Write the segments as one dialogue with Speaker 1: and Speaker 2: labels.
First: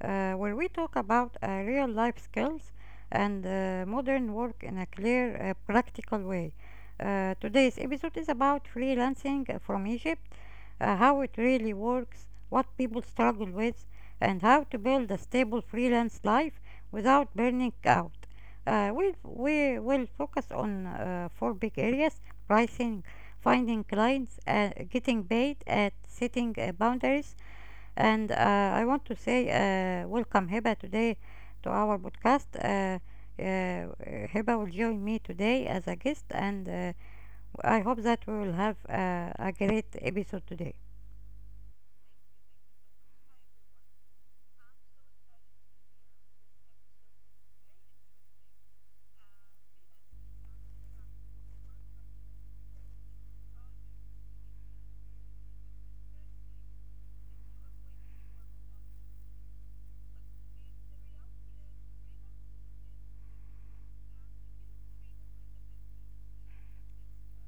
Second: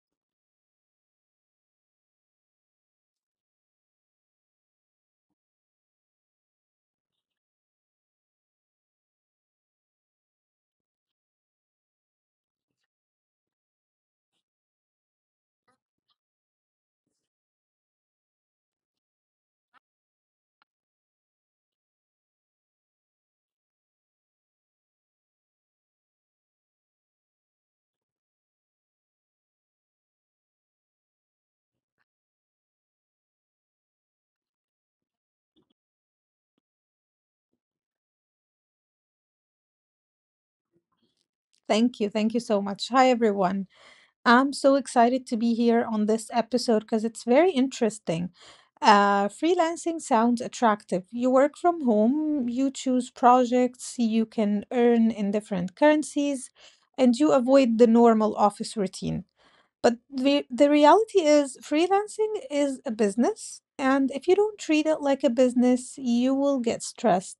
Speaker 1: where we talk about real life skills and modern work in a clear, practical way. Today's episode is about freelancing from Egypt, how it really works, what people struggle with, and how to build a stable freelance life without burning out. We will focus on four big areas: pricing, finding clients and getting paid at setting boundaries and I want to say welcome Heba today to our podcast uh, Heba will join me today as a guest and I hope that we will have a great episode today.
Speaker 2: Thank you. Thank you so much. Hi, everyone. I'm so excited to be here on this episode because it's very interesting. Freelancing sounds attractive. You work from home, you choose projects, you can earn in different currencies, and you avoid the normal office routine. But the reality is, freelancing is a business. And if you don't treat it like a business, you will get stressed.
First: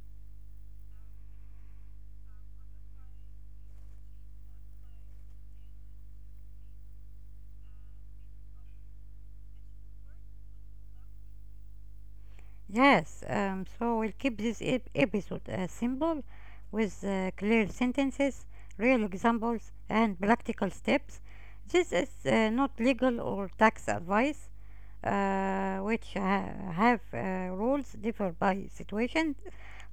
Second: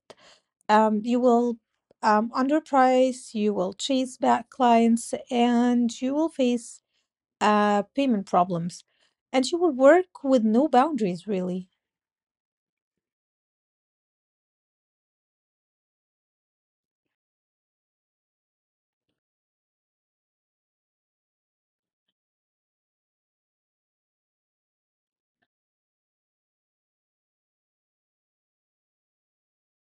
Speaker 2: You will underprice, you will chase back clients, and you will face payment problems. And you will work with no boundaries, really.
Speaker 1: Yes. So we'll keep this episode simple, with clear sentences, real examples, and practical steps. This is not legal or tax advice, which have rules differ by situation,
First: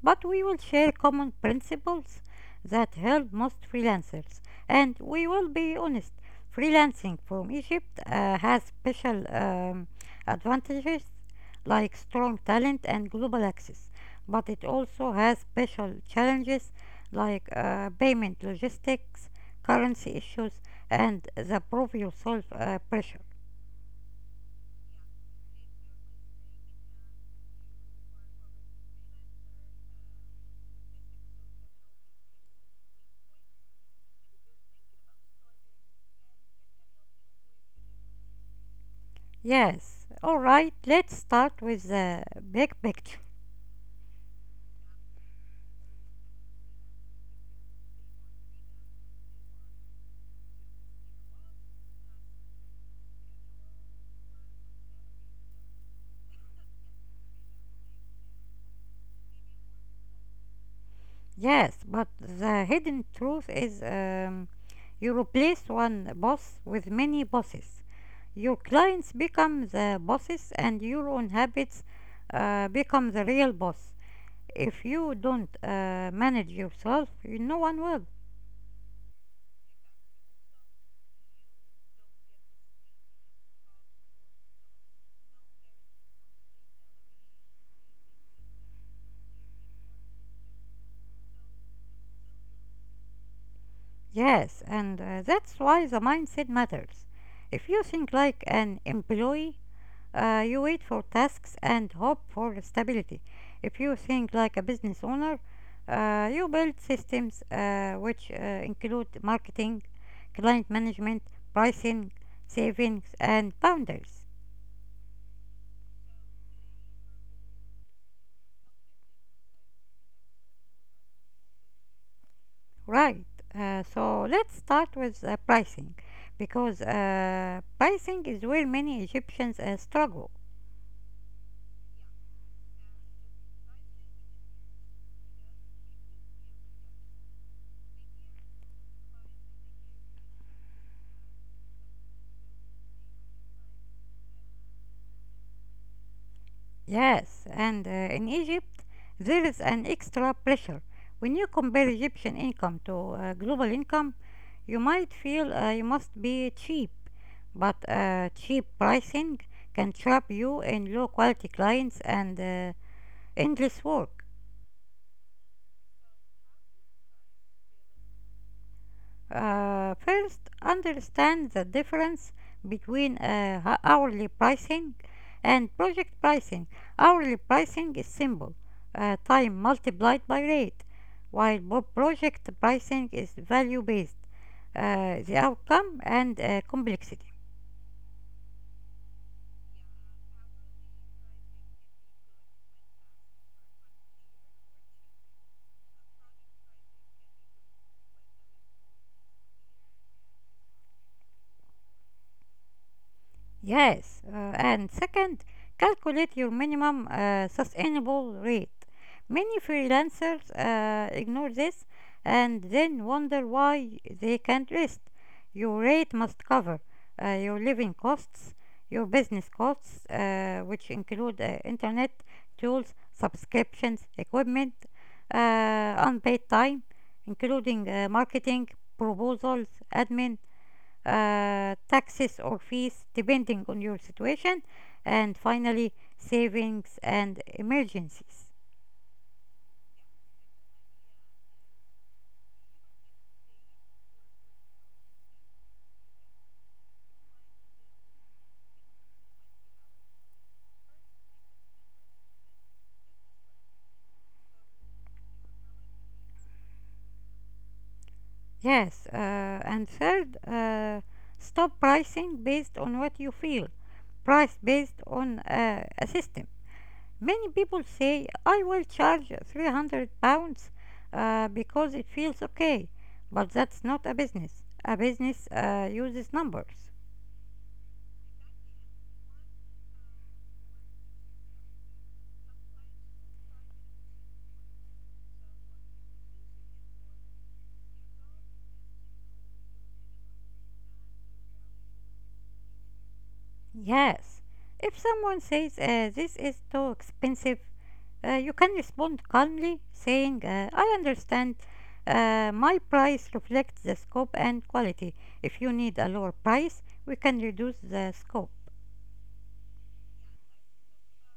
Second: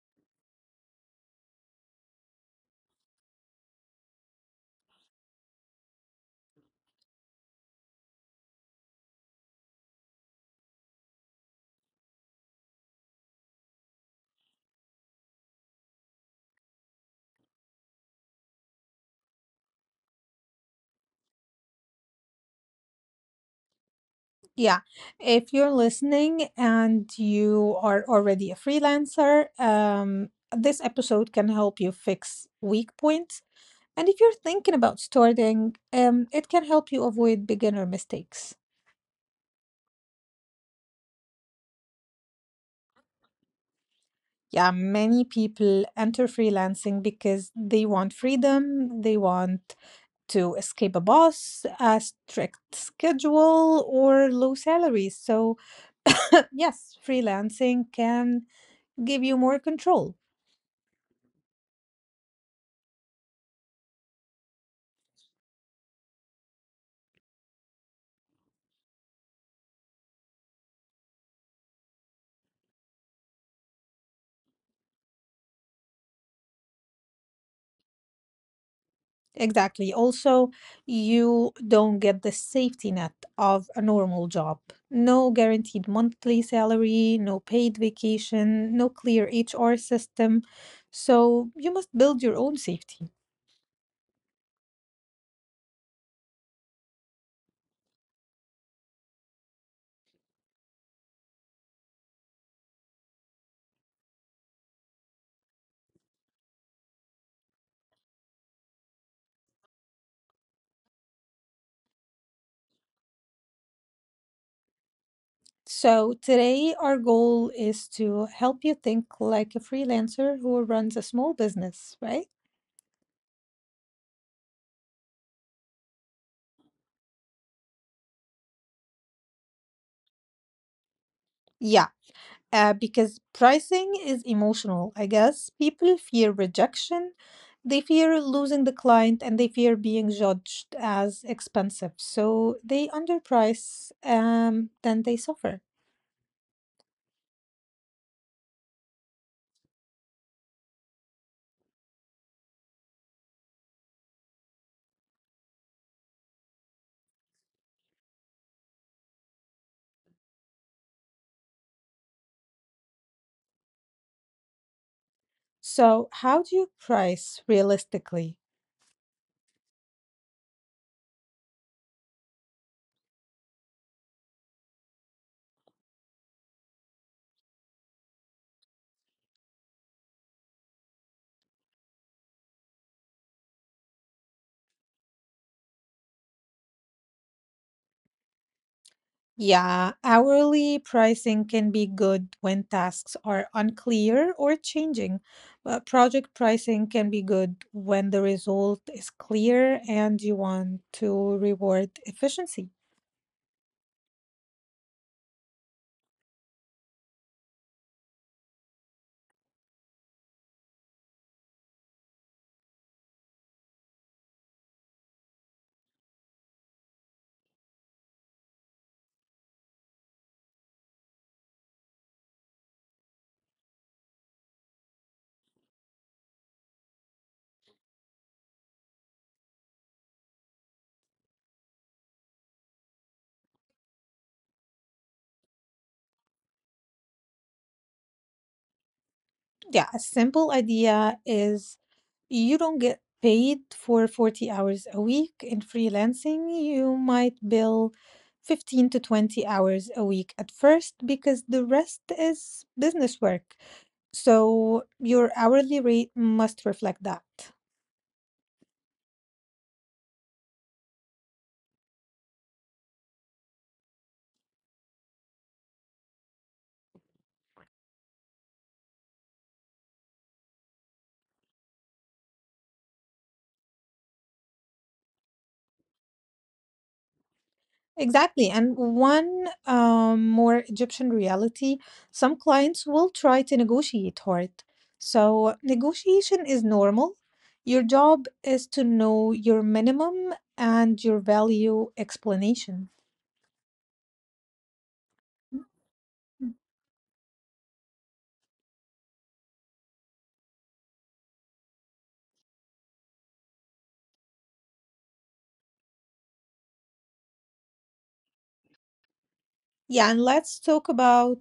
Speaker 1: but we will share common principles that help most freelancers, and we will be honest. Freelancing from Egypt has special advantages like strong talent and global access, but it also has special challenges like payment logistics, currency issues, and the prove yourself pressure.
Speaker 2: Yeah. If you're listening and you are already a freelancer, this episode can help you fix weak points. And if you're thinking about starting, it can help you avoid beginner mistakes.
Speaker 1: Yes, all right, let's start with the big picture.
Speaker 2: Yeah, many people enter freelancing because they want freedom, they want to escape a boss, a strict schedule, or low salaries. So, yes, freelancing can give you more control.
Speaker 1: Yes, but the hidden truth is, you replace one boss with many bosses. Your clients become the bosses, and your own habits become the real boss. If you don't manage yourself, no one will.
Speaker 2: Exactly. Also, you don't get the safety net of a normal job. No guaranteed monthly salary, no paid vacation, no clear HR system. So, you must build your own safety.
Speaker 1: Yes, and that's why the mindset matters. If you think like an employee, you wait for tasks and hope for stability. If you think like a business owner, you build systems which include marketing, client management, pricing, savings, and boundaries.
Speaker 2: So, today our goal is to help you think like a freelancer who runs a small business, right?
Speaker 1: Right. So let's start with pricing, because pricing is where many Egyptians struggle.
Speaker 2: Yeah, because pricing is emotional, I guess. People fear rejection, they fear losing the client, and they fear being judged as expensive. So, they underprice, then they suffer.
Speaker 1: Yes, and in Egypt, there is an extra pressure. When you compare Egyptian income to global income, you might feel you must be cheap, but cheap pricing can trap you in low quality clients and endless work.
Speaker 2: So, how do you price realistically?
Speaker 1: First, understand the difference between hourly pricing and project pricing. Hourly pricing is simple, time multiplied by rate, while project pricing is value based, the outcome and complexity.
Speaker 2: Yeah, hourly pricing can be good when tasks are unclear or changing, but project pricing can be good when the result is clear and you want to reward efficiency.
Speaker 1: Yes, and second, calculate your minimum sustainable rate. Many freelancers ignore this and then wonder why they can't rest. Your rate must cover your living costs, your business costs, which include internet, tools, subscriptions, equipment, unpaid time, including marketing, proposals, admin, taxes or fees depending on your situation, and finally, savings and emergencies.
Speaker 2: Yeah, a simple idea is you don't get paid for 40 hours a week in freelancing. You might bill 15 to 20 hours a week at first because the rest is business work. So your hourly rate must reflect that.
Speaker 1: Yes, and third, stop pricing based on what you feel, price based on a system. Many people say, I will charge 300 pounds because it feels okay, but that's not a business. A business uses numbers.
Speaker 2: Exactly. And one more Egyptian reality, some clients will try to negotiate hard. So negotiation is normal. Your job is to know your minimum and your value explanation.
Speaker 1: Yes, if someone says, this
Speaker 2: Mm-hmm.
Speaker 1: is too expensive, you can respond calmly, saying, I understand. My price reflects the scope and quality. If you need a lower price, we can reduce the scope.
Speaker 2: Yeah, and let's talk about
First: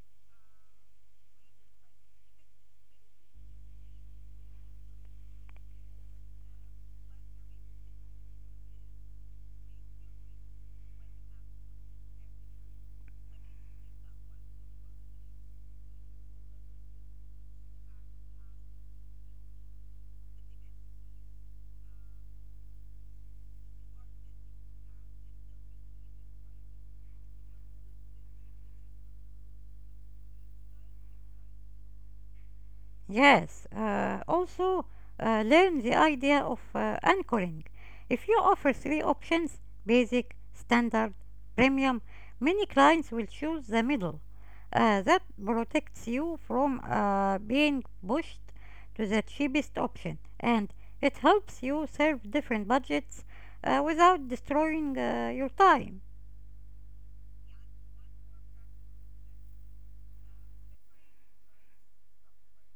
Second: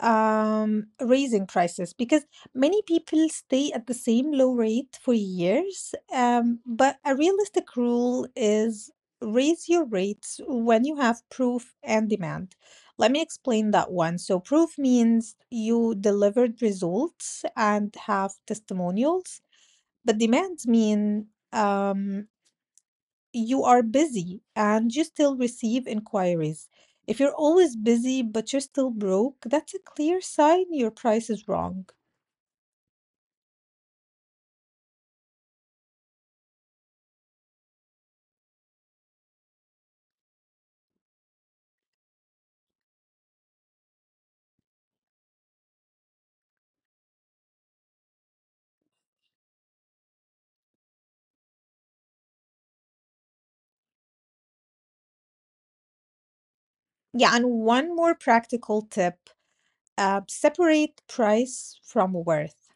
Speaker 2: raising prices because many people stay at the same low rate for years, but a realistic rule is raise your rates when you have proof and demand. Let me explain that one. So proof means you delivered results and have testimonials, but demands mean you are busy and you still receive inquiries. If you're always busy but you're still broke, that's a clear sign your price is wrong.
Speaker 1: Yes, also learn the idea of anchoring. If you offer three options: basic, standard, premium, many clients will choose the middle. That protects you from being pushed to the cheapest option, and it helps you serve different budgets without destroying your time.
Speaker 2: Yeah, and one more practical tip, separate price from worth.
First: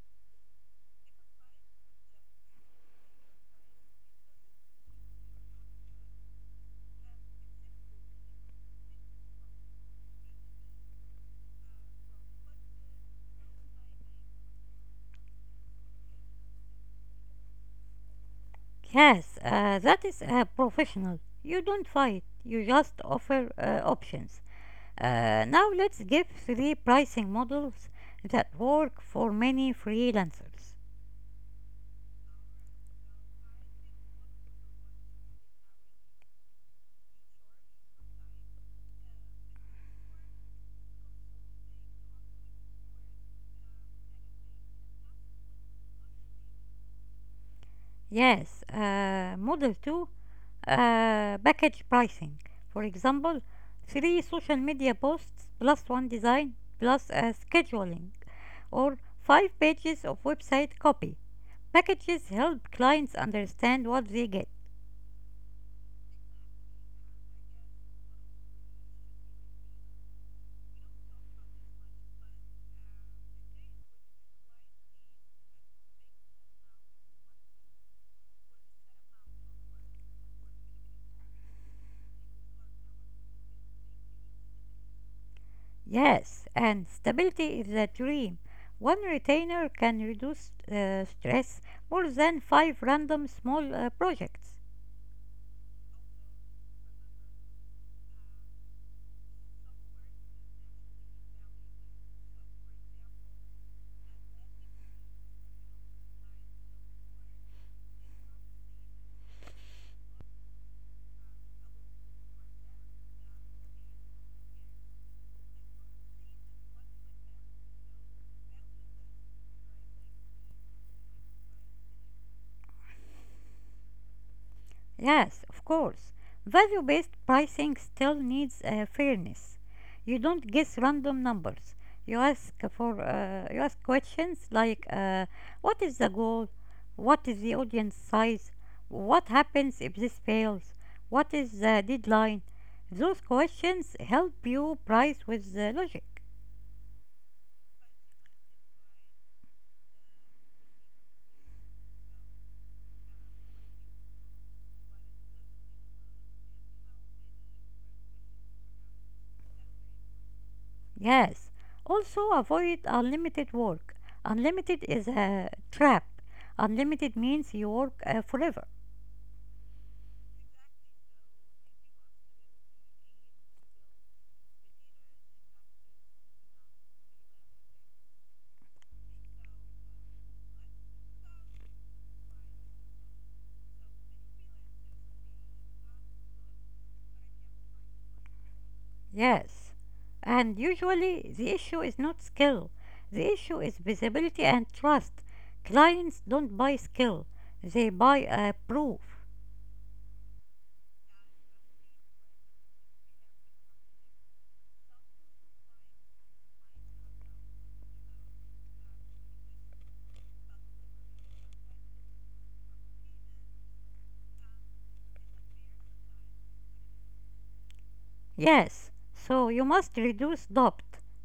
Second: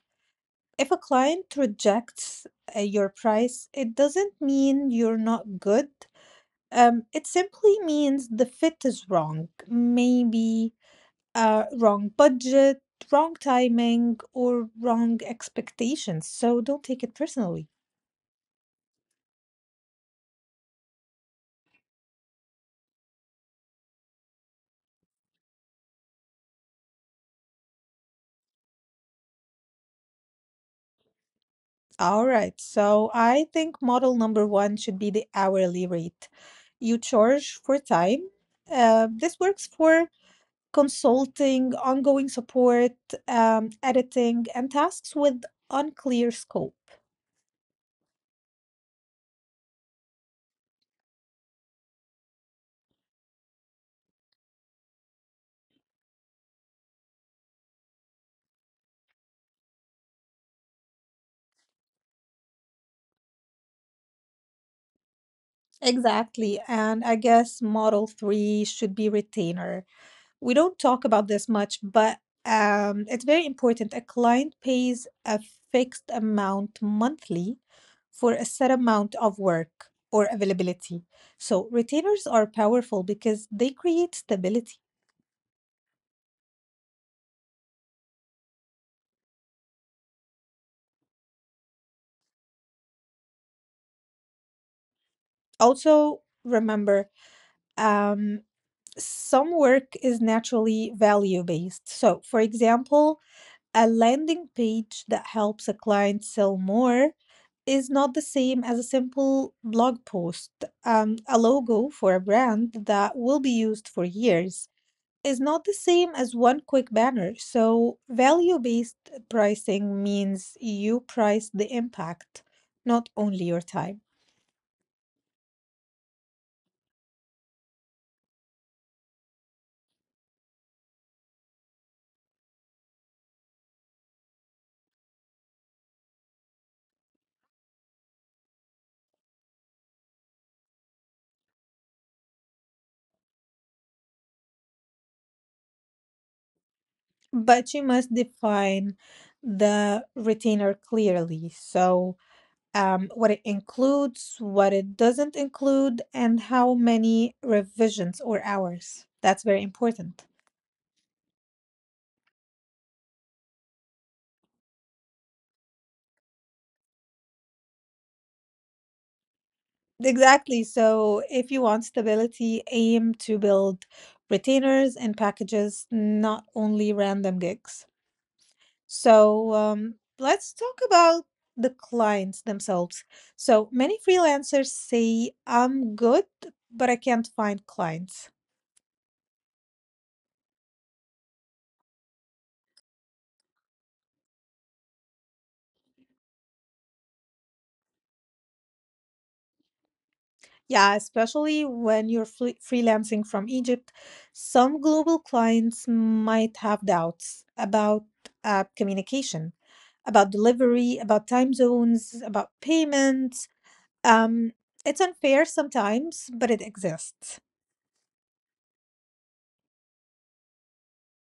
Speaker 2: If a client rejects your price, it doesn't mean you're not good. It simply means the fit is wrong. Maybe wrong budget, wrong timing, or wrong expectations. So don't take it personally.
Speaker 1: Yes, that is professional. You don't fight, you just offer options. Now let's give three pricing models that work for many freelancers.
Speaker 2: All right. So I think model number one should be the hourly rate. You charge for time. This works for consulting, ongoing support, editing, and tasks with unclear scope.
Speaker 1: Yes, model 2, package pricing. For example, three social media posts plus one design plus a scheduling, or five pages of website copy. Packages help clients understand what they get.
Speaker 2: Exactly. And I guess model three should be retainer. We don't talk about this much, but it's very important. A client pays a fixed amount monthly for a set amount of work or availability. So retainers are powerful because they create stability.
Speaker 1: Yes, and stability is a dream. One retainer can reduce stress more than five random small projects.
Speaker 2: Also, remember, um, some work is naturally value based. So, for example, a landing page that helps a client sell more is not the same as a simple blog post. A logo for a brand that will be used for years is not the same as one quick banner. So, value based pricing means you price the impact, not only your time.
Speaker 1: Yes, of course. Value based pricing still needs fairness. You don't guess random numbers. You ask for, you ask questions like, what is the goal? What is the audience size? What happens if this fails? What is the deadline? Those questions help you price with the logic.
Speaker 2: But you must define the retainer clearly. So, what it includes, what it doesn't include, and how many revisions or hours. That's very important.
Speaker 1: Yes. Also avoid unlimited work. Unlimited is a trap. Unlimited means you work forever.
Speaker 2: Exactly. So, if you want stability, aim to build retainers and packages, not only random gigs. So, let's talk about the clients themselves. So, many freelancers say, I'm good, but I can't find clients.
Speaker 1: Yes. And usually the issue is not skill. The issue is visibility and trust. Clients don't buy skill, they buy proof.
Speaker 2: Yeah, especially when you're freelancing from Egypt, some global clients might have doubts about communication, about delivery, about time zones, about payments. Um, it's unfair sometimes, but it exists.
Speaker 1: Yes. So you must reduce doubt.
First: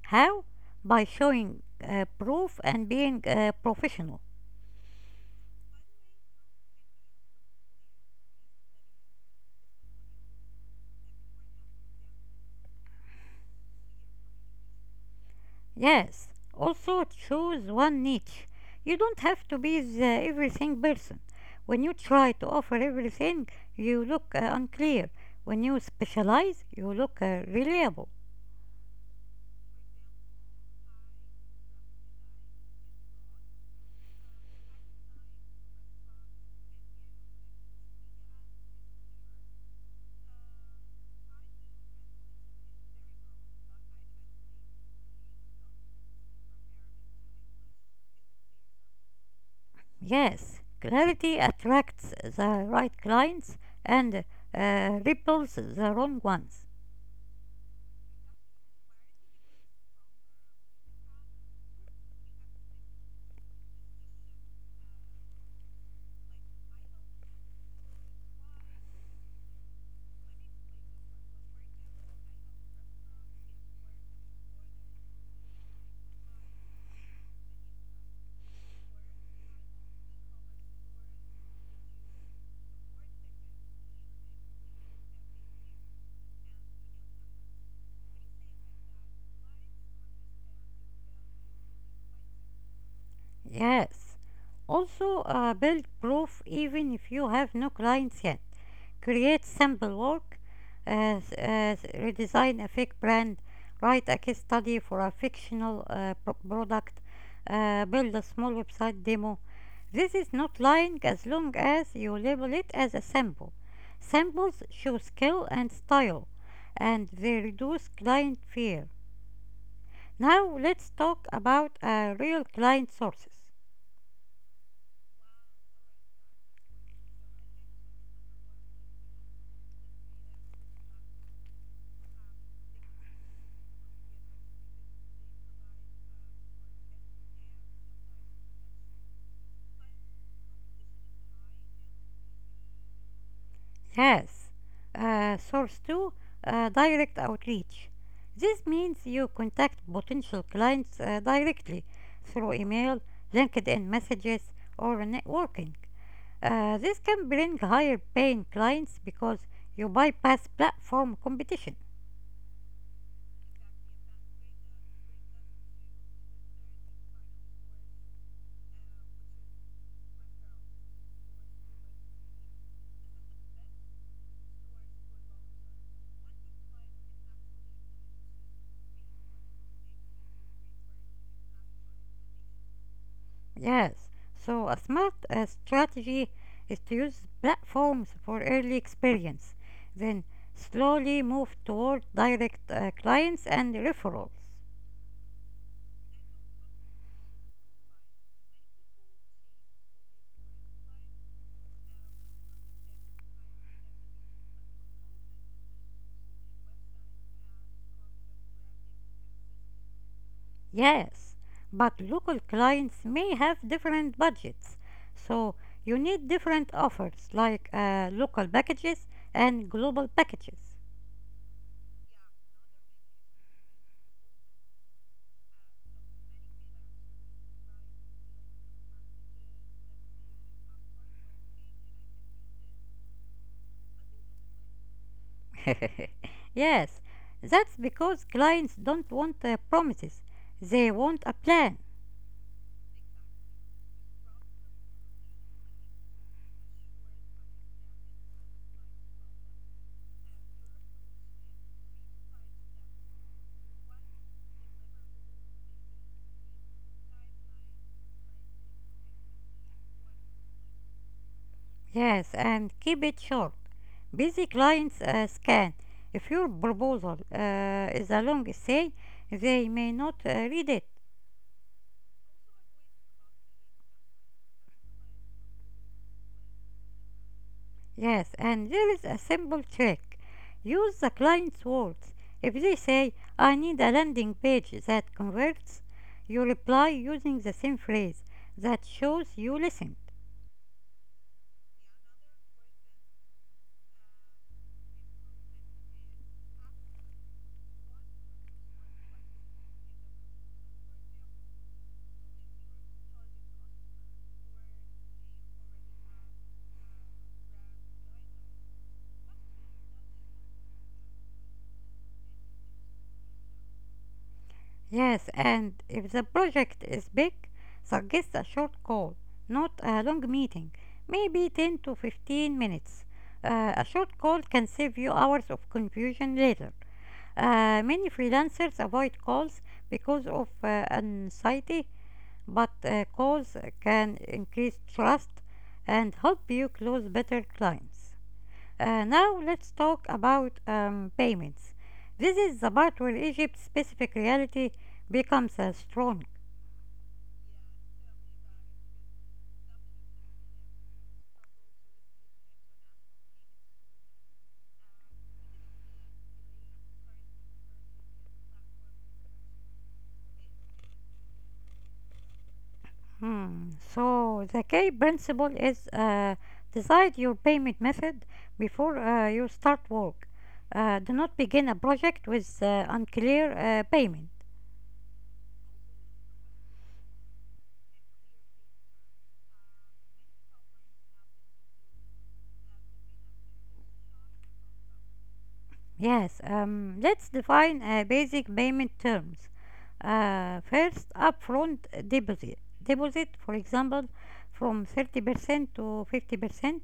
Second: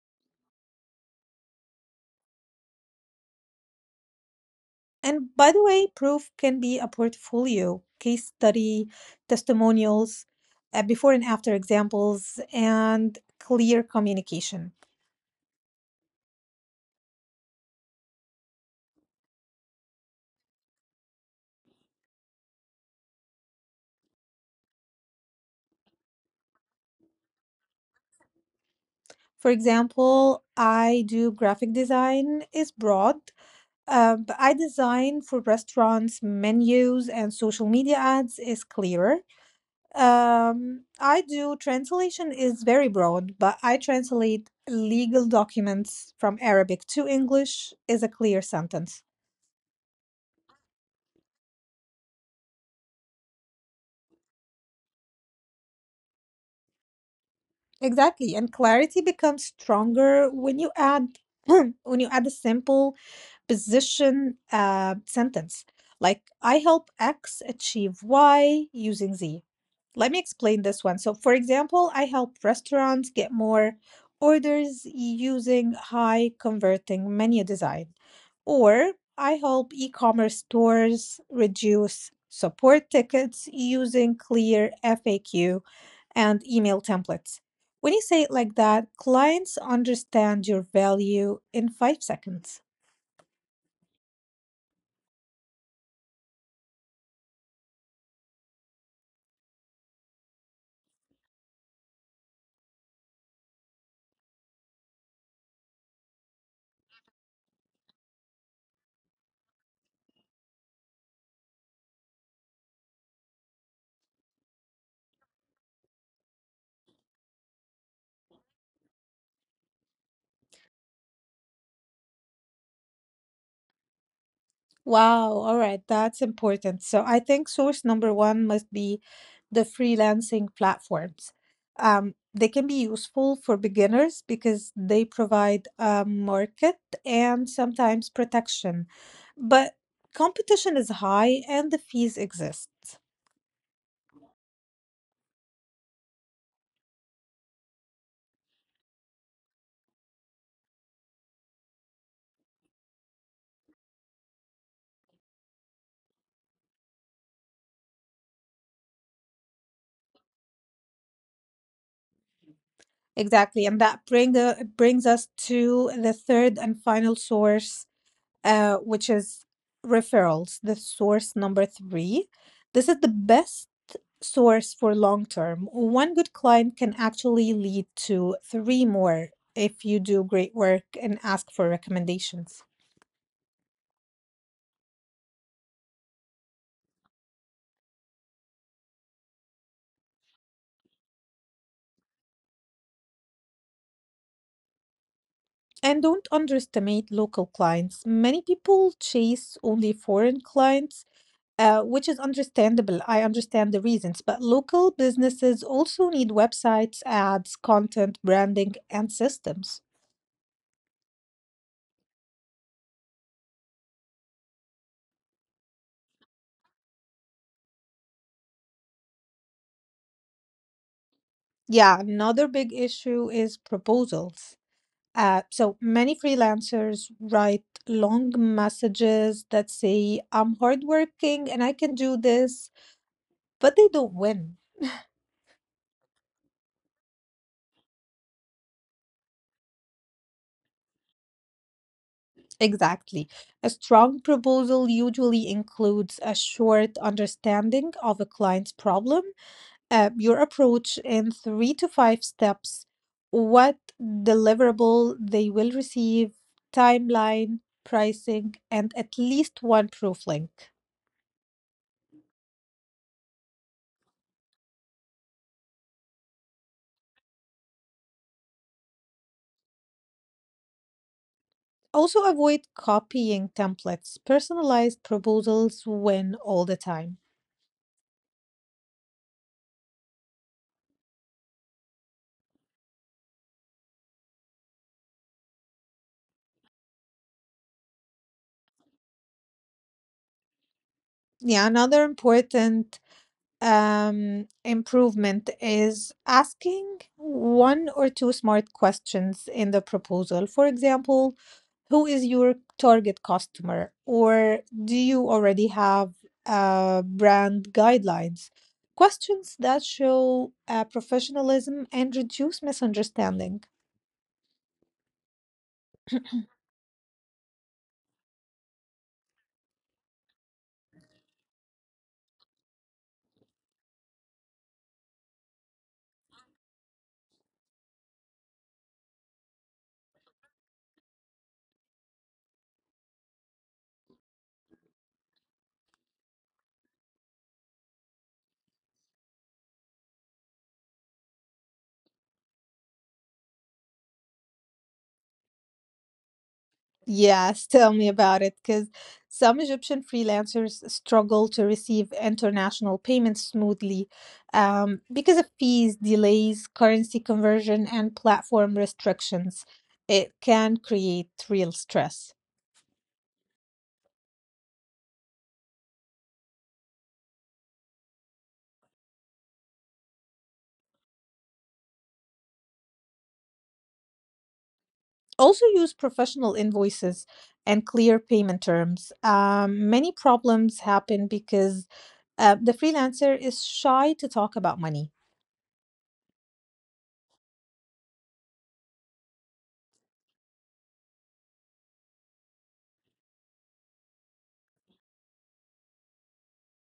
Speaker 1: How? By showing proof and being professional.
Speaker 2: And by the way, proof can be a portfolio, case study, testimonials, before and after examples, and clear communication.
Speaker 1: Yes, also choose one niche. You don't have to be the everything person. When you try to offer everything, you look unclear. When you specialize, you look reliable.
Speaker 2: For example, I do graphic design is broad, but I design for restaurants, menus, and social media ads is clearer. I do translation is very broad, but I translate legal documents from Arabic to English is a clear sentence.
Speaker 1: Yes, clarity attracts the right clients and repels the wrong ones.
Speaker 2: Exactly, and clarity becomes stronger when you add when you add a simple position sentence like I help X achieve Y using Z. Let me explain this one. So, for example, I help restaurants get more orders using high converting menu design, or I help e commerce stores reduce support tickets using clear FAQ and email templates. When you say it like that, clients understand your value in 5 seconds.
Speaker 1: Yes, also build proof even if you have no clients yet. Create sample work, uh, uh, redesign a fake brand, write a case study for a fictional product, build a small website demo. This is not lying as long as you label it as a sample. Samples show skill and style, and they reduce client fear. Now let's talk about real client sources.
Speaker 2: Wow, all right, that's important. So I think source number one must be the freelancing platforms. They can be useful for beginners because they provide a market and sometimes protection. But competition is high and the fees exist.
Speaker 1: Yes. Source 2, direct outreach. This means you contact potential clients directly through email, LinkedIn messages, or networking. This can bring higher paying clients because you bypass platform competition.
Speaker 2: Exactly, and that bring brings us to the third and final source, which is referrals, the source number three. This is the best source for long term. One good client can actually lead to three more if you do great work and ask for recommendations.
Speaker 1: Yes. So, a smart strategy is to use platforms for early experience, then slowly move toward direct clients and referrals.
Speaker 2: And don't underestimate local clients. Many people chase only foreign clients, which is understandable. I understand the reasons, but local businesses also need websites, ads, content, branding, and systems.
Speaker 1: Yes, but local clients may have different budgets, so you need different offers like local packages and global packages.
Speaker 2: Yeah, another big issue is proposals. So many freelancers write long messages that say, I'm hardworking and I can do this, but they don't win.
Speaker 1: Yes, that's because clients don't want promises, they want a plan.
Speaker 2: Exactly. A strong proposal usually includes a short understanding of a client's problem, your approach in three to five steps, what deliverable they will receive, timeline, pricing, and at least one proof link.
Speaker 1: Yes, and keep it short. Busy clients scan. If your proposal is a long essay, they may not read it.
Speaker 2: Also, avoid copying templates. Personalized proposals win all the time.
Speaker 1: Yes, and there is a simple trick. Use the client's words. If they say, I need a landing page that converts, you reply using the same phrase. That shows you listened.
Speaker 2: Yeah, another important improvement is asking one or two smart questions in the proposal. For example, who is your target customer? Or do you already have brand guidelines? Questions that show professionalism and reduce misunderstanding.
Speaker 1: Yes, and if the project is big, suggest a short call, not a long meeting, maybe 10 to 15 minutes. A short call can save you hours of confusion later. Many freelancers avoid calls because of anxiety, but calls can increase trust and help you close better clients. Now let's talk about payments. This is the part where Egypt's specific reality becomes strong.
Speaker 2: Yes, tell me about it, because some Egyptian freelancers struggle to receive international payments smoothly, because of fees, delays, currency conversion, and platform restrictions. It can create real stress.
Speaker 1: Hmm. So the key principle is, decide your payment method before you start work. Do not begin a project with unclear payment.
Speaker 2: Also use professional invoices and clear payment terms. Many problems happen because the freelancer is shy to talk about money.
Speaker 1: Yes, let's define basic payment terms. First, upfront deposit. Deposit, for example, from 30% to 50%.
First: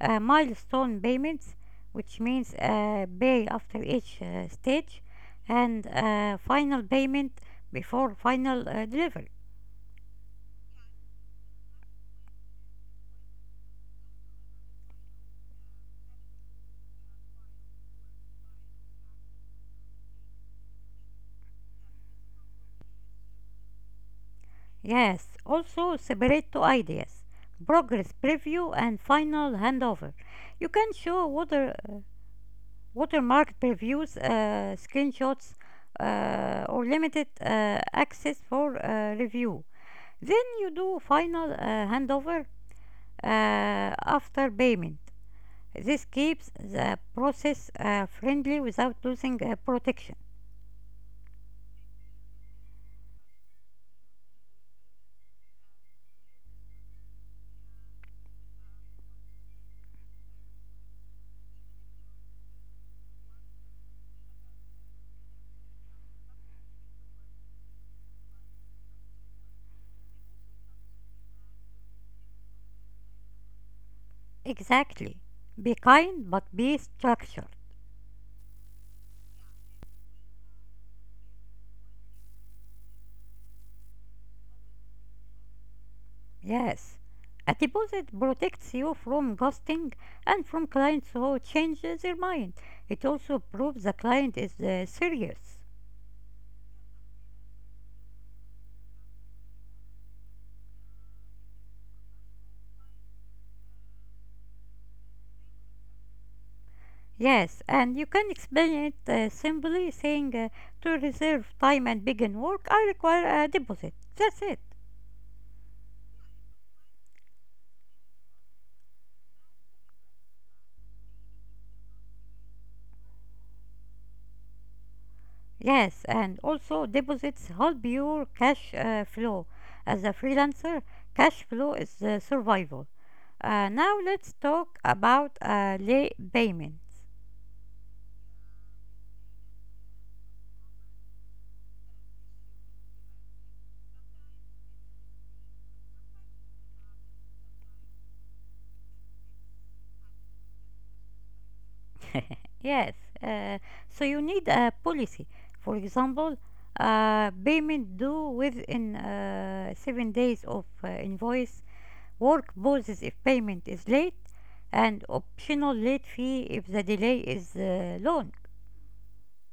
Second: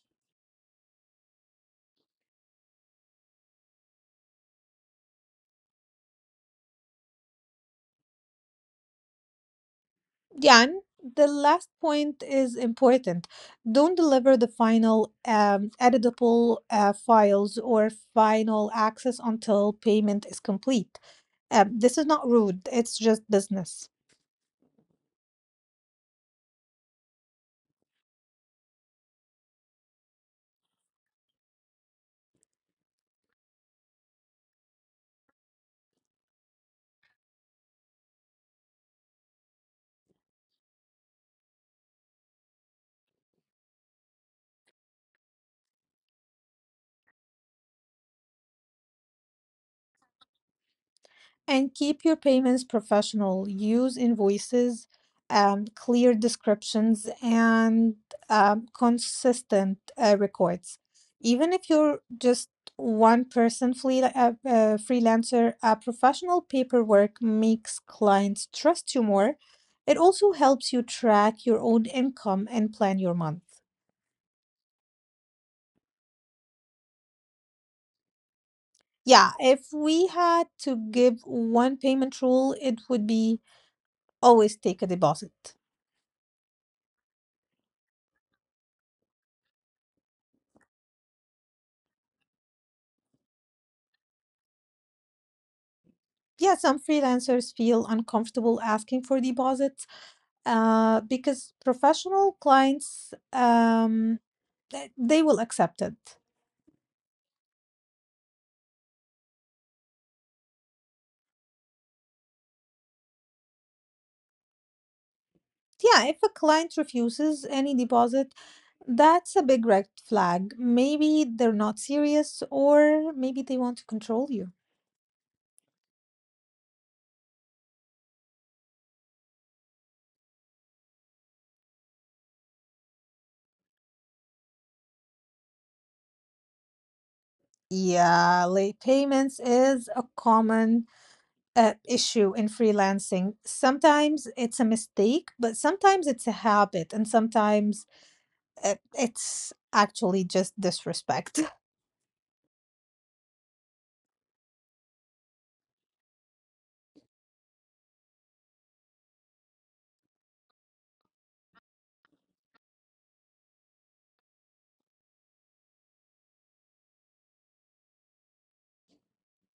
Speaker 1: Milestone payments, which means pay after each stage. And final payment before final delivery.
Speaker 2: Yeah, and the last point is important. Don't deliver the final editable files or final access until payment is complete. This is not rude, it's just business.
Speaker 1: Yes, also separate two ideas: progress preview and final handover. You can show what, watermark previews, screenshots, or limited access for review. Then you do final handover after payment. This keeps the process friendly without losing protection.
Speaker 2: And keep your payments professional. Use invoices, clear descriptions, and consistent records. Even if you're just one person freelancer, professional paperwork makes clients trust you more. It also helps you track your own income and plan your month.
Speaker 1: Exactly. Be kind but be structured.
Speaker 2: Yeah, if we had to give one payment rule, it would be always take a deposit.
Speaker 1: Yes. A deposit protects you from ghosting and from clients who change their mind. It also proves the client is serious.
Speaker 2: Yeah, some freelancers feel uncomfortable asking for deposits, because professional clients, they will accept it.
Speaker 1: Yes, and you can explain it simply, saying, to reserve time and begin work, I require a deposit. That's it.
Speaker 2: Yeah, if a client refuses any deposit, that's a big red flag. Maybe they're not serious, or maybe they want to control you.
Speaker 1: Yes, and also deposits help your cash flow. As a freelancer, cash flow is survival. Now let's talk about late payments.
Speaker 2: Yeah, late payments is a common issue in freelancing. Sometimes it's a mistake, but sometimes it's a habit, and sometimes it's actually just disrespect.
Speaker 1: Yes, uh, so you need a policy. For example, payment due within 7 days of invoice. Work pauses if payment is late, and optional late fee if the delay is long.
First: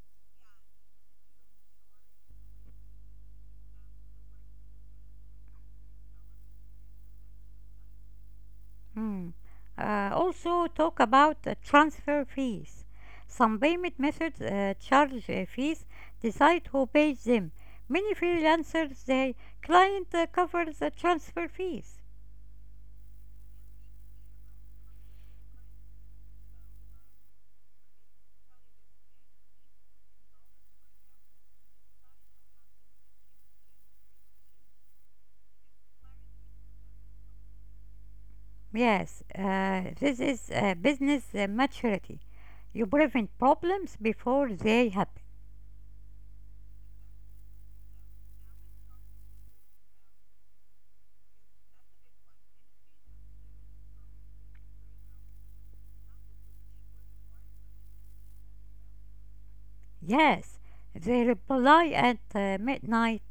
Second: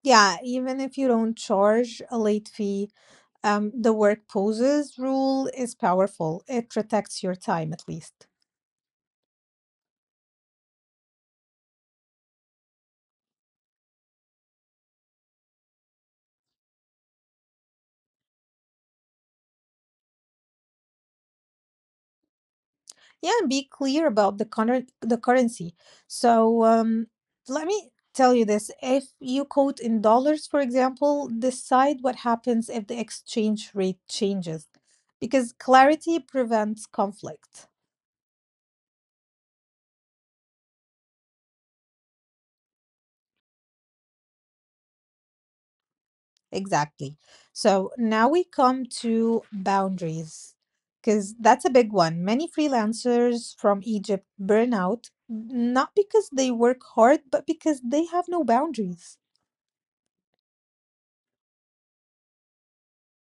Speaker 2: Yeah, even if you don't charge a late fee, the work poses rule is powerful. It protects your time at least.
Speaker 1: Hmm. Also, talk about transfer fees. Some payment methods charge fees. Decide who pays them. Many freelancers say client covers the transfer fees.
Speaker 2: Yeah, and be clear about the currency. So, let me tell you this: if you quote in dollars, for example, decide what happens if the exchange rate changes, because clarity prevents conflict.
Speaker 1: Yes, this is business maturity. You prevent problems before they happen.
Speaker 2: Exactly. So now we come to boundaries, because that's a big one. Many freelancers from Egypt burn out, not because they work hard, but because they have no boundaries.
Speaker 1: Yes, they reply at midnight,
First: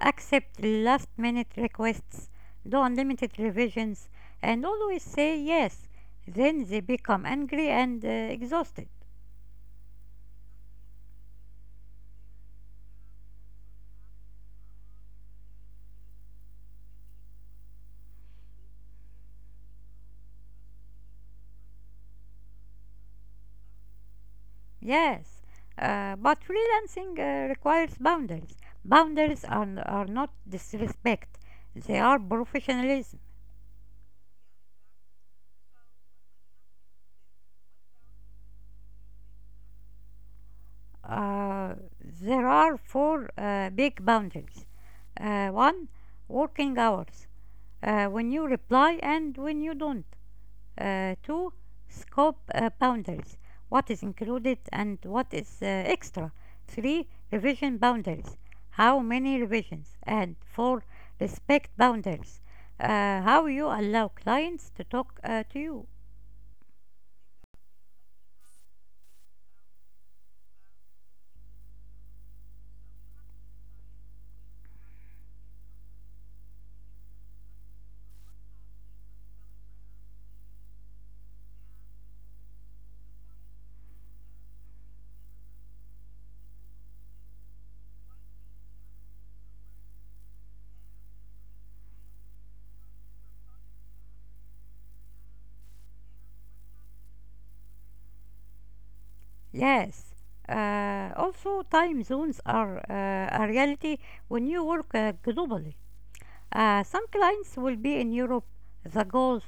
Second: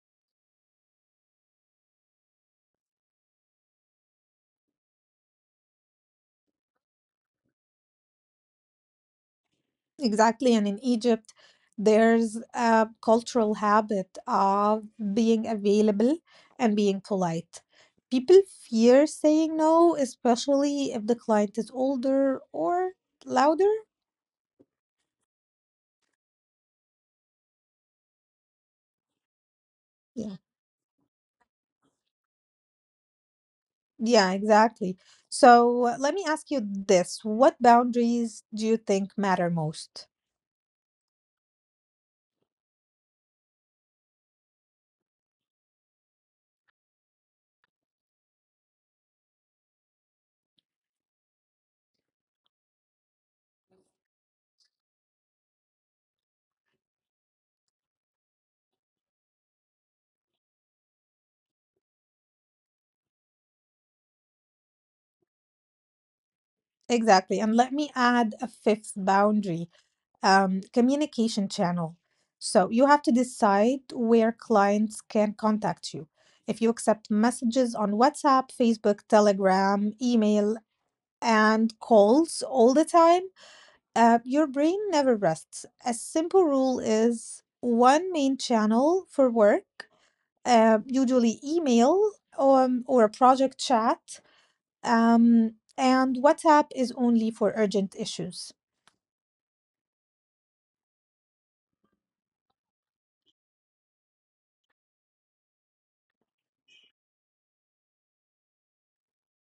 Speaker 1: accept last minute requests, do unlimited revisions, and always say yes. Then they become angry and exhausted.
Speaker 2: Exactly. And in Egypt, there's a cultural habit of being available and being polite. People fear saying no, especially if the client is older or louder.
Speaker 1: Yes, but freelancing requires boundaries. Boundaries are not
Speaker 2: Yeah.
Speaker 1: disrespect, they are professionalism.
Speaker 2: Yeah, exactly. So let me ask you this. What boundaries do you think matter most?
Speaker 1: Uh, there are four big boundaries. One, working hours. When you reply and when you don't. Two, scope boundaries. What is included and what is extra. Three, revision boundaries. How many revisions? And four, respect boundaries. How you allow clients to talk to you.
Speaker 2: Exactly. And let me add a fifth boundary, communication channel. So you have to decide where clients can contact you. If you accept messages on WhatsApp, Facebook, Telegram, email, and colds all the time, your brain never rests. A simple rule is one main channel for work, usually email or a project chat, and WhatsApp is only for urgent issues.
Speaker 1: Yes. Also, time zones are a reality when you work globally. Some clients will be in Europe, the Gulf,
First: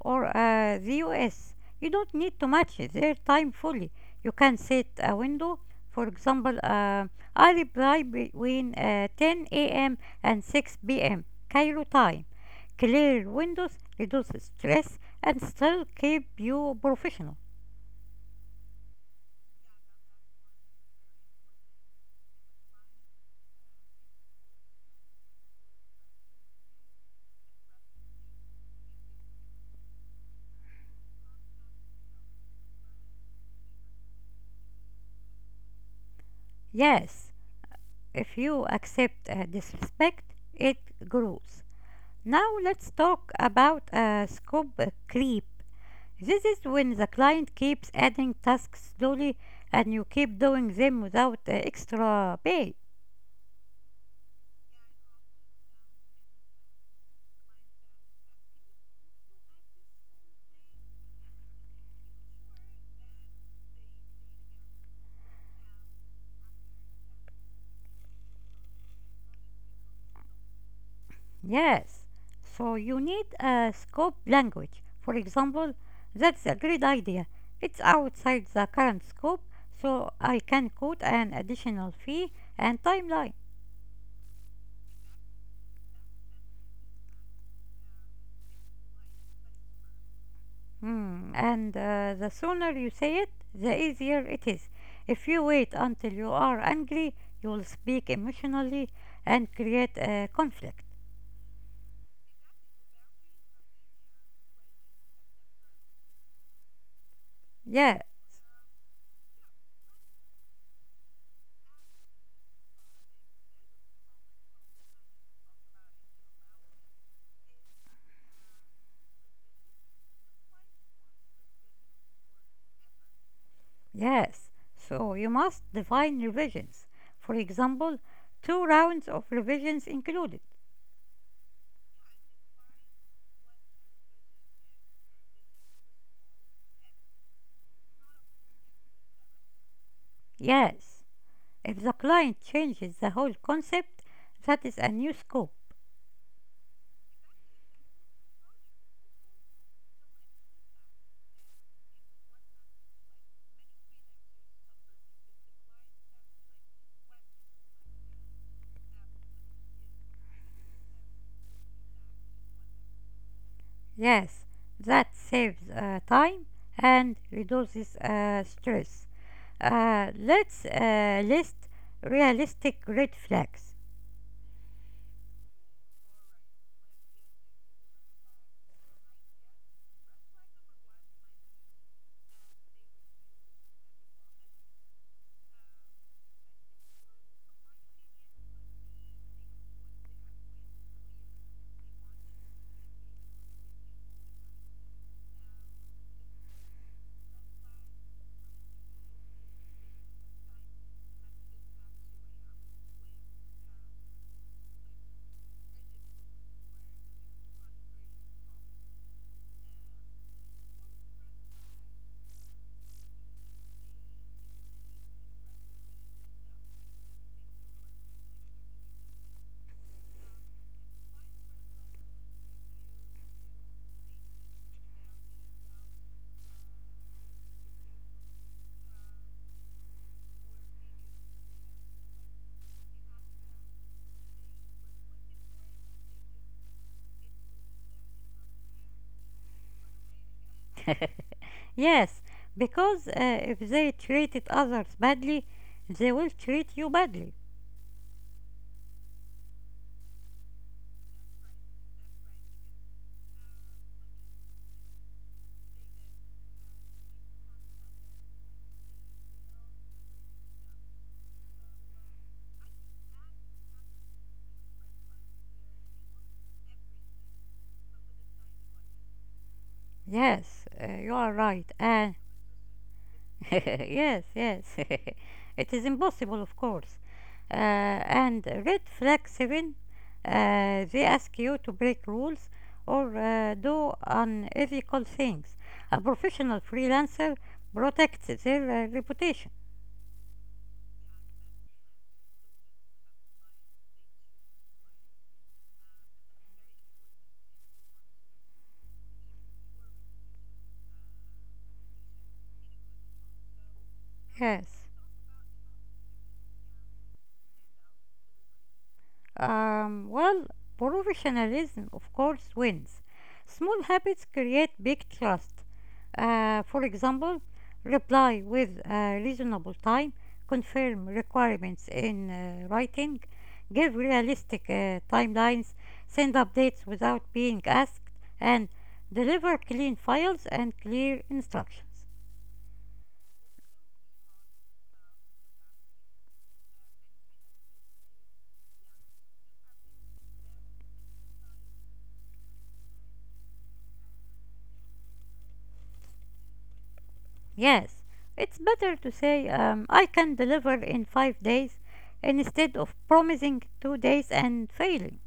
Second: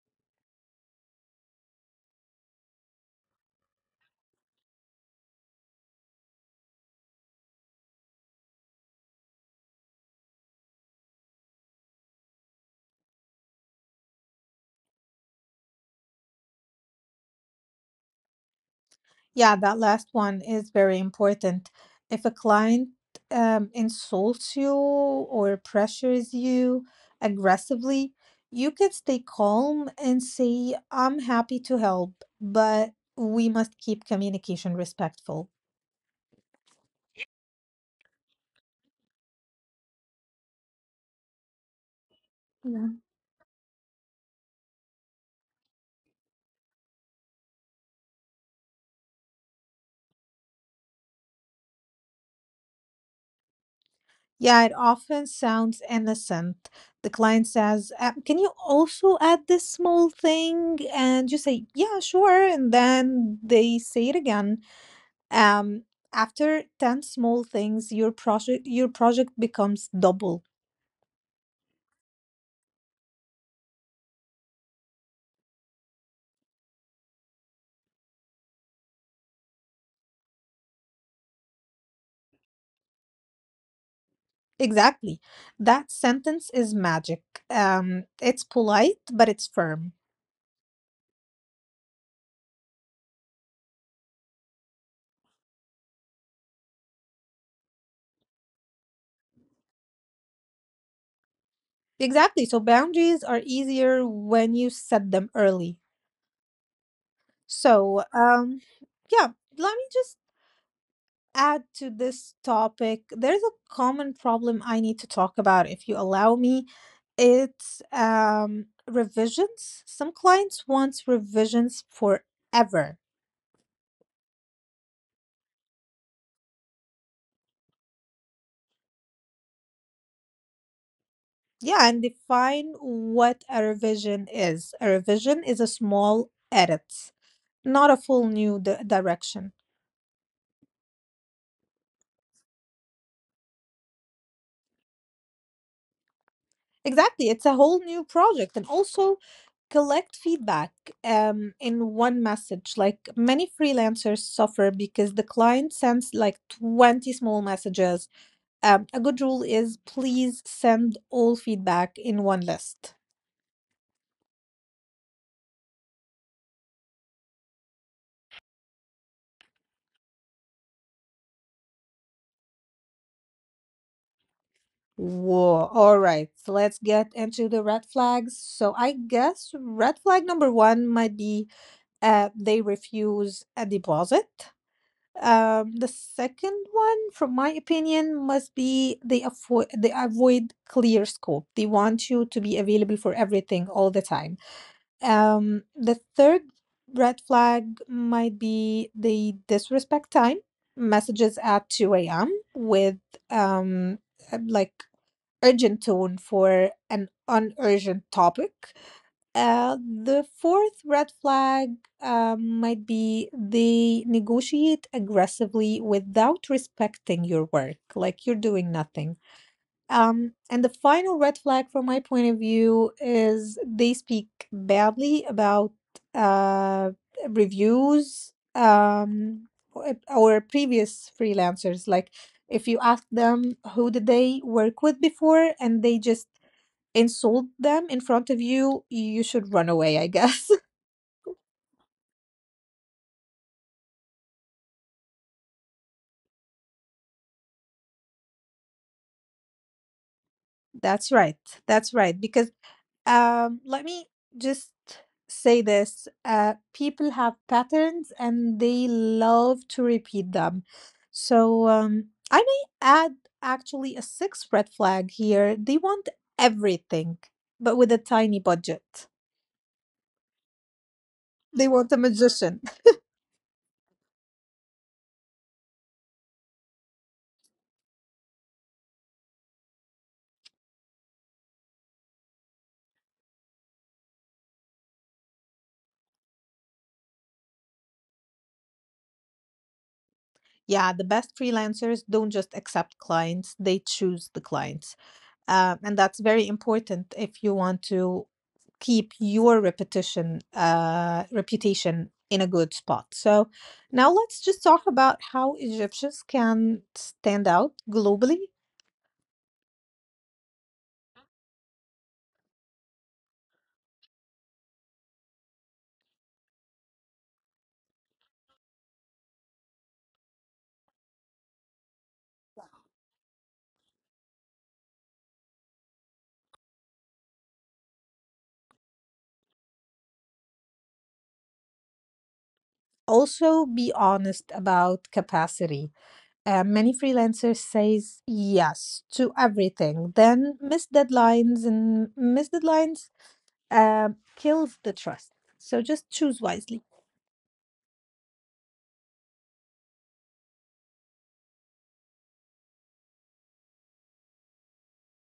Speaker 1: or the US. You don't need to match their time fully. You can set a window. For example, I reply between 10 a.m. and 6 p.m. Cairo time. Clear windows reduce stress and still keep you professional.
Speaker 2: Yeah, that last one is very important. If a client insults you or pressures you aggressively, you can stay calm and say, I'm happy to help, but we must keep communication respectful.
Speaker 1: Yes, if you accept disrespect, it grows. Now
Speaker 2: Yeah.
Speaker 1: let's talk about scope creep. This is when the client keeps adding tasks slowly and you keep doing them without extra pay.
Speaker 2: Yeah, it often sounds innocent. The client says, "Can you also add this small thing?" And you say, "Yeah, sure." And then they say it again Um, After 10 small things, your project becomes double.
Speaker 1: Yes. So you need a scope language. For example, that's a great idea. It's outside the current scope, so I can quote an additional fee and timeline.
Speaker 2: Exactly. That sentence is magic. It's polite, but it's firm.
Speaker 1: Hmm. And the sooner you say it, the easier it is. If you wait until you are angry, you will speak emotionally and create a conflict.
Speaker 2: Exactly. So boundaries are easier when you set them early.
Speaker 1: Yeah,
Speaker 2: So, um, yeah, Let me just add to this topic, there's a common problem I need to talk about if you allow me. It's revisions. Some clients want revisions forever.
Speaker 1: Yes, so you must define revisions. For example, two rounds of revisions included.
Speaker 2: Yeah, and define what a revision is. A revision is a small edit, not a full new direction.
Speaker 1: Yes, if the client changes the whole concept, that is a new scope.
Speaker 2: Exactly. It's a whole new project. And also collect feedback in one message. Like, many freelancers suffer because the client sends like 20 small messages. A good rule is, please send all feedback in one list.
Speaker 1: Yes, that saves time and reduces stress. Let's list realistic red flags.
Speaker 2: Whoa. All right. So let's get into the red flags. So I guess red flag number one might be they refuse a deposit. The second one, from my opinion, must be they avoid, they avoid clear scope. They want you to be available for everything all the time. The third red flag might be they disrespect time. Messages at 2 a.m. with um like, urgent tone for an unurgent topic. The fourth red flag might be they negotiate aggressively without respecting your work, like you're doing nothing. And the final red flag, from my point of view, is they speak badly about uh, reviews, or previous freelancers. Like, if you ask them who did they work with before, and they just insult them in front of you, you should run away, I guess.
Speaker 1: Yes, because if they treated others badly, they will treat you badly.
Speaker 2: That's right. That's right. Because let me just say this, people have patterns and they love to repeat them. So, I may add actually a sixth red flag here. They want everything, but with a tiny budget.
Speaker 1: Yes, you are right.
Speaker 2: They want a
Speaker 1: And
Speaker 2: magician.
Speaker 1: yes, yes. it is impossible, of course. And red flag 7, uh, they ask you to break rules or do unethical things. A professional freelancer protects their reputation.
Speaker 2: Yeah, the best freelancers don't just accept clients, they choose the clients. And that's very important if you want to keep your repetition, reputation in a good spot. So now let's just
Speaker 1: Yes.
Speaker 2: talk about how Egyptians can stand out globally.
Speaker 1: Well, professionalism, of course, wins. Small habits create big trust. For example, reply with a reasonable time, confirm requirements in writing, give realistic timelines, send updates without being asked, and deliver clean files and clear instructions.
Speaker 2: Also, be honest about capacity. Many freelancers says yes to everything, then miss deadlines, and miss deadlines uh, kills the trust. So just choose wisely.
Speaker 1: Yes, it's better to say I can deliver in 5 days instead of promising 2 days and failing.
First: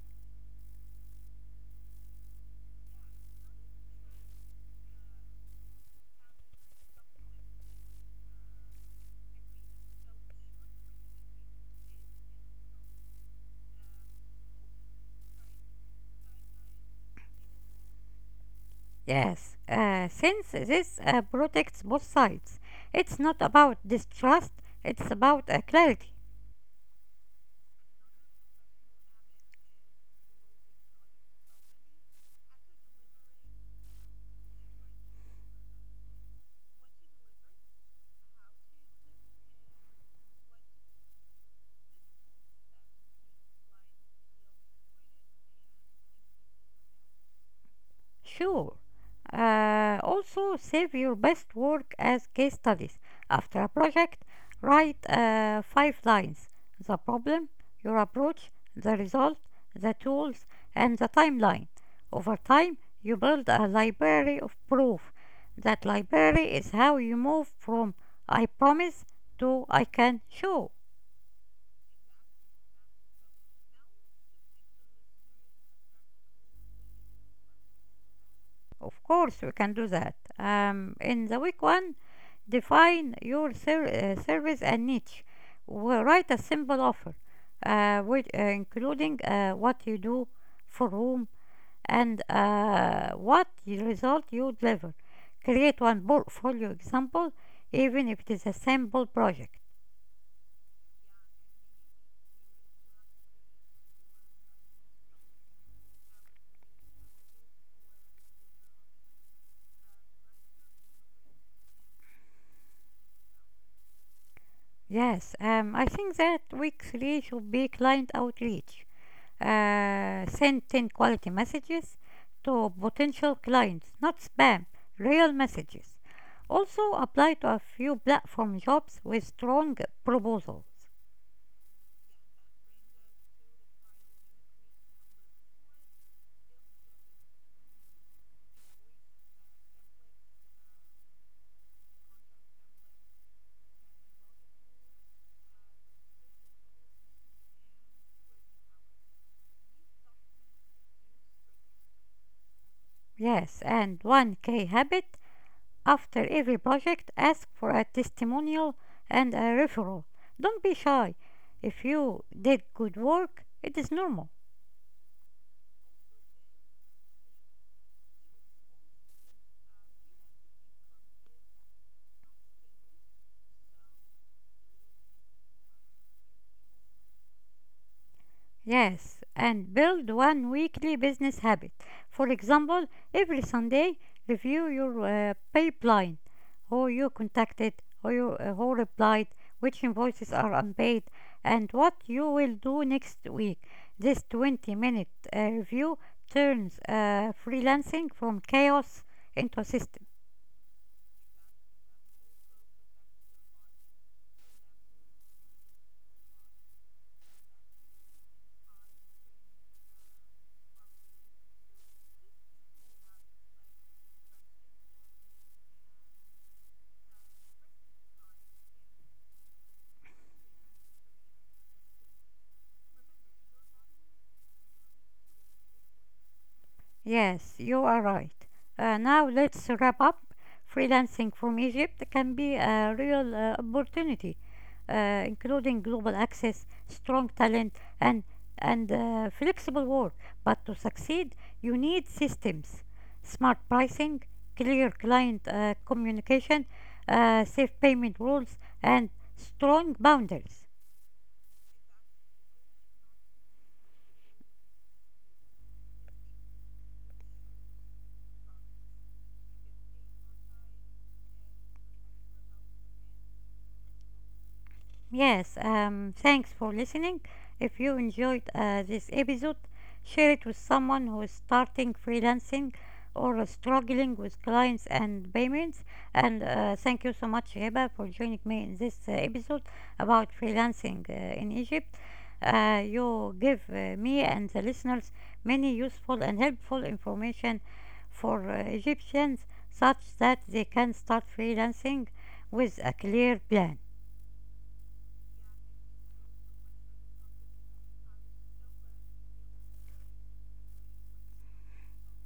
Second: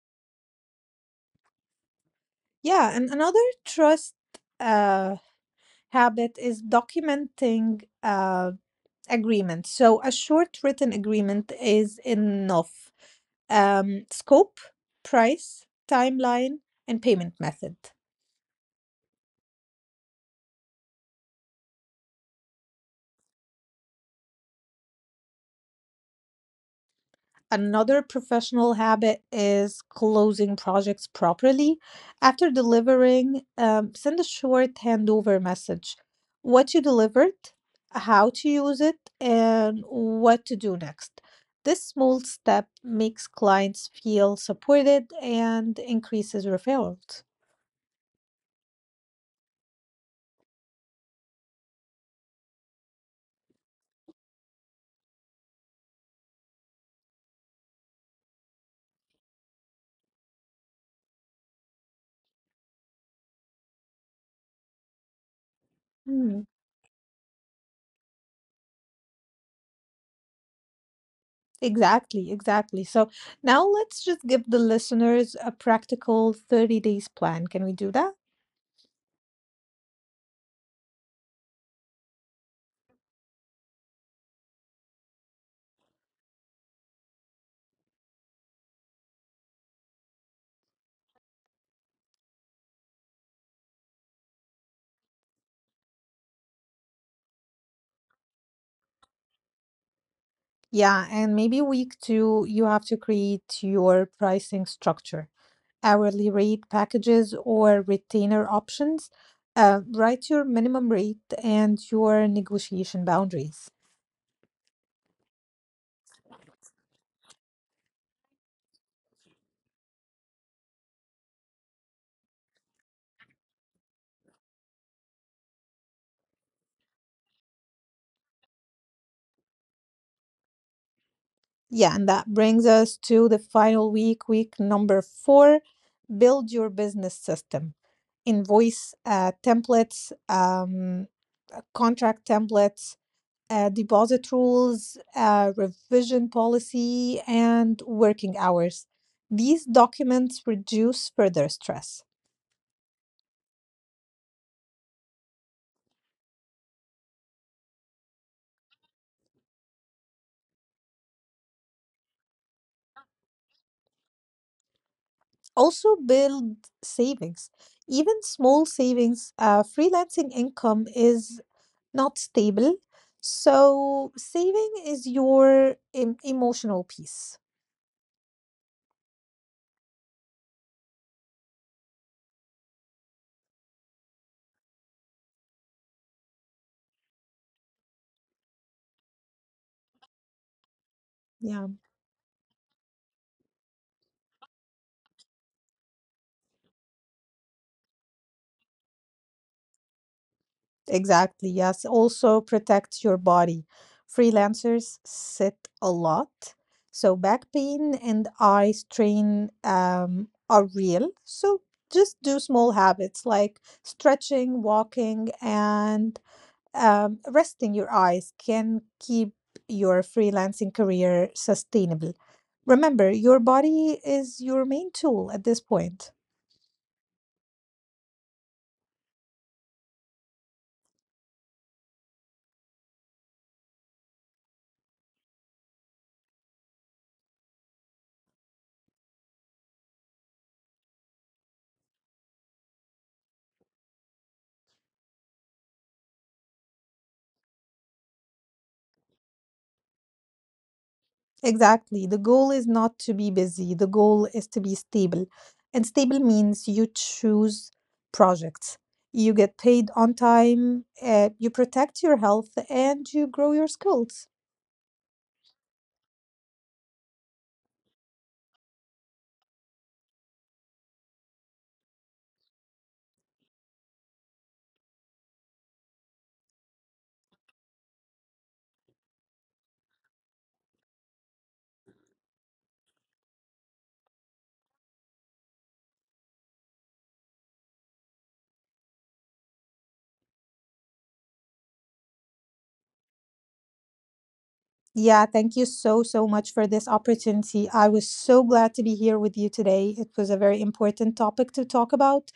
Speaker 2: Yeah, and another trust uh, habit is documenting agreement. So a short written agreement is enough: scope, price, timeline, and payment method.
Speaker 1: Yes, since this protects both sides, it's not about distrust, it's about clarity.
Speaker 2: Another professional habit is closing projects properly. After delivering, send a short handover message. What you delivered, how to use it, and what to do next. This small step makes clients feel supported and increases referrals.
Speaker 1: Sure. Also, save your best work as case studies. After a project, write five lines: the problem, your approach, the result, the tools, and the timeline. Over time, you build a library of proof. That
Speaker 2: Hmm.
Speaker 1: library is how you move from I promise to I can show.
Speaker 2: Exactly, exactly. So now let's just give the listeners a practical 30 days plan. Can we do that?
Speaker 1: Of course, we can do that. In the week one, define your service and niche. Write a simple offer, which, including what you do for whom and what result you deliver. Create one portfolio example, even if it is a sample project.
Speaker 2: Yeah, and maybe week two, you have to create your pricing structure: hourly rate, packages, or retainer options. Write your minimum rate and your negotiation boundaries.
Speaker 1: Yes, I think that week three should be client outreach. Send 10 quality messages to potential clients, not spam, real messages. Also, apply to a few platform jobs with strong proposals.
Speaker 2: Yeah, and that brings us to the final week, week number four, build your business system. Invoice templates, contract templates, deposit rules, revision policy, and working hours. These documents reduce further stress.
Speaker 1: Yes, and 1K habit: after every project, ask for a testimonial and a referral. Don't be shy. If you did good work, it is normal.
Speaker 2: Also, build savings. Even small savings, freelancing income is not stable. So saving is your emotional peace.
Speaker 1: Yes, and build one weekly business habit. For example, every Sunday, review your pipeline, who you contacted, who replied, which invoices are unpaid,
Speaker 2: Yeah,
Speaker 1: and what you will do next week. This 20 minute review turns freelancing from chaos into a system.
Speaker 2: exactly. Yes. Also, protect your body. Freelancers sit a lot. So back pain and eye strain are real. So just do small habits like stretching, walking, and resting your eyes can keep your freelancing career sustainable. Remember, your body is your main tool at this point.
Speaker 1: Yes, you are right. Now let's wrap up. Freelancing from Egypt can be a real opportunity, including global access, strong talent, and and flexible work. But to succeed, you need systems, smart pricing, clear client communication, safe payment rules, and strong boundaries.
Speaker 2: Exactly. The goal is not to be busy, the goal is to be stable. And stable means you choose projects, you get paid on time, you protect your health, and you grow your skills.
Speaker 1: Yes, thanks for listening. If you enjoyed this episode, share it with someone who is starting freelancing or struggling with clients and payments. And thank you so much, Heba, for joining me in this episode about freelancing in Egypt. You give me and the listeners many useful and helpful information for Egyptians such that they can start freelancing with a clear plan.
Speaker 2: Yeah, thank you so, so much for this opportunity. I was so glad to be here with you today. It was a very important topic to talk about.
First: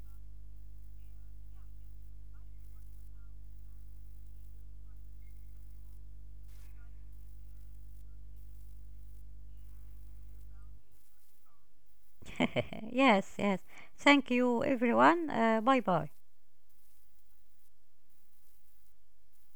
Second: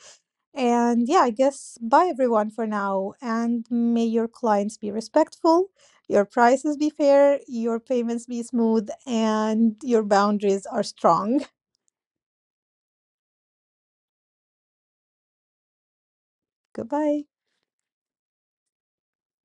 Speaker 2: And yeah, I guess, bye everyone for now. And may your clients be respectful, your prices be fair, your payments be smooth, and your boundaries are strong.
Speaker 1: yes, yes. Thank you, everyone. Bye bye.
Speaker 2: Goodbye.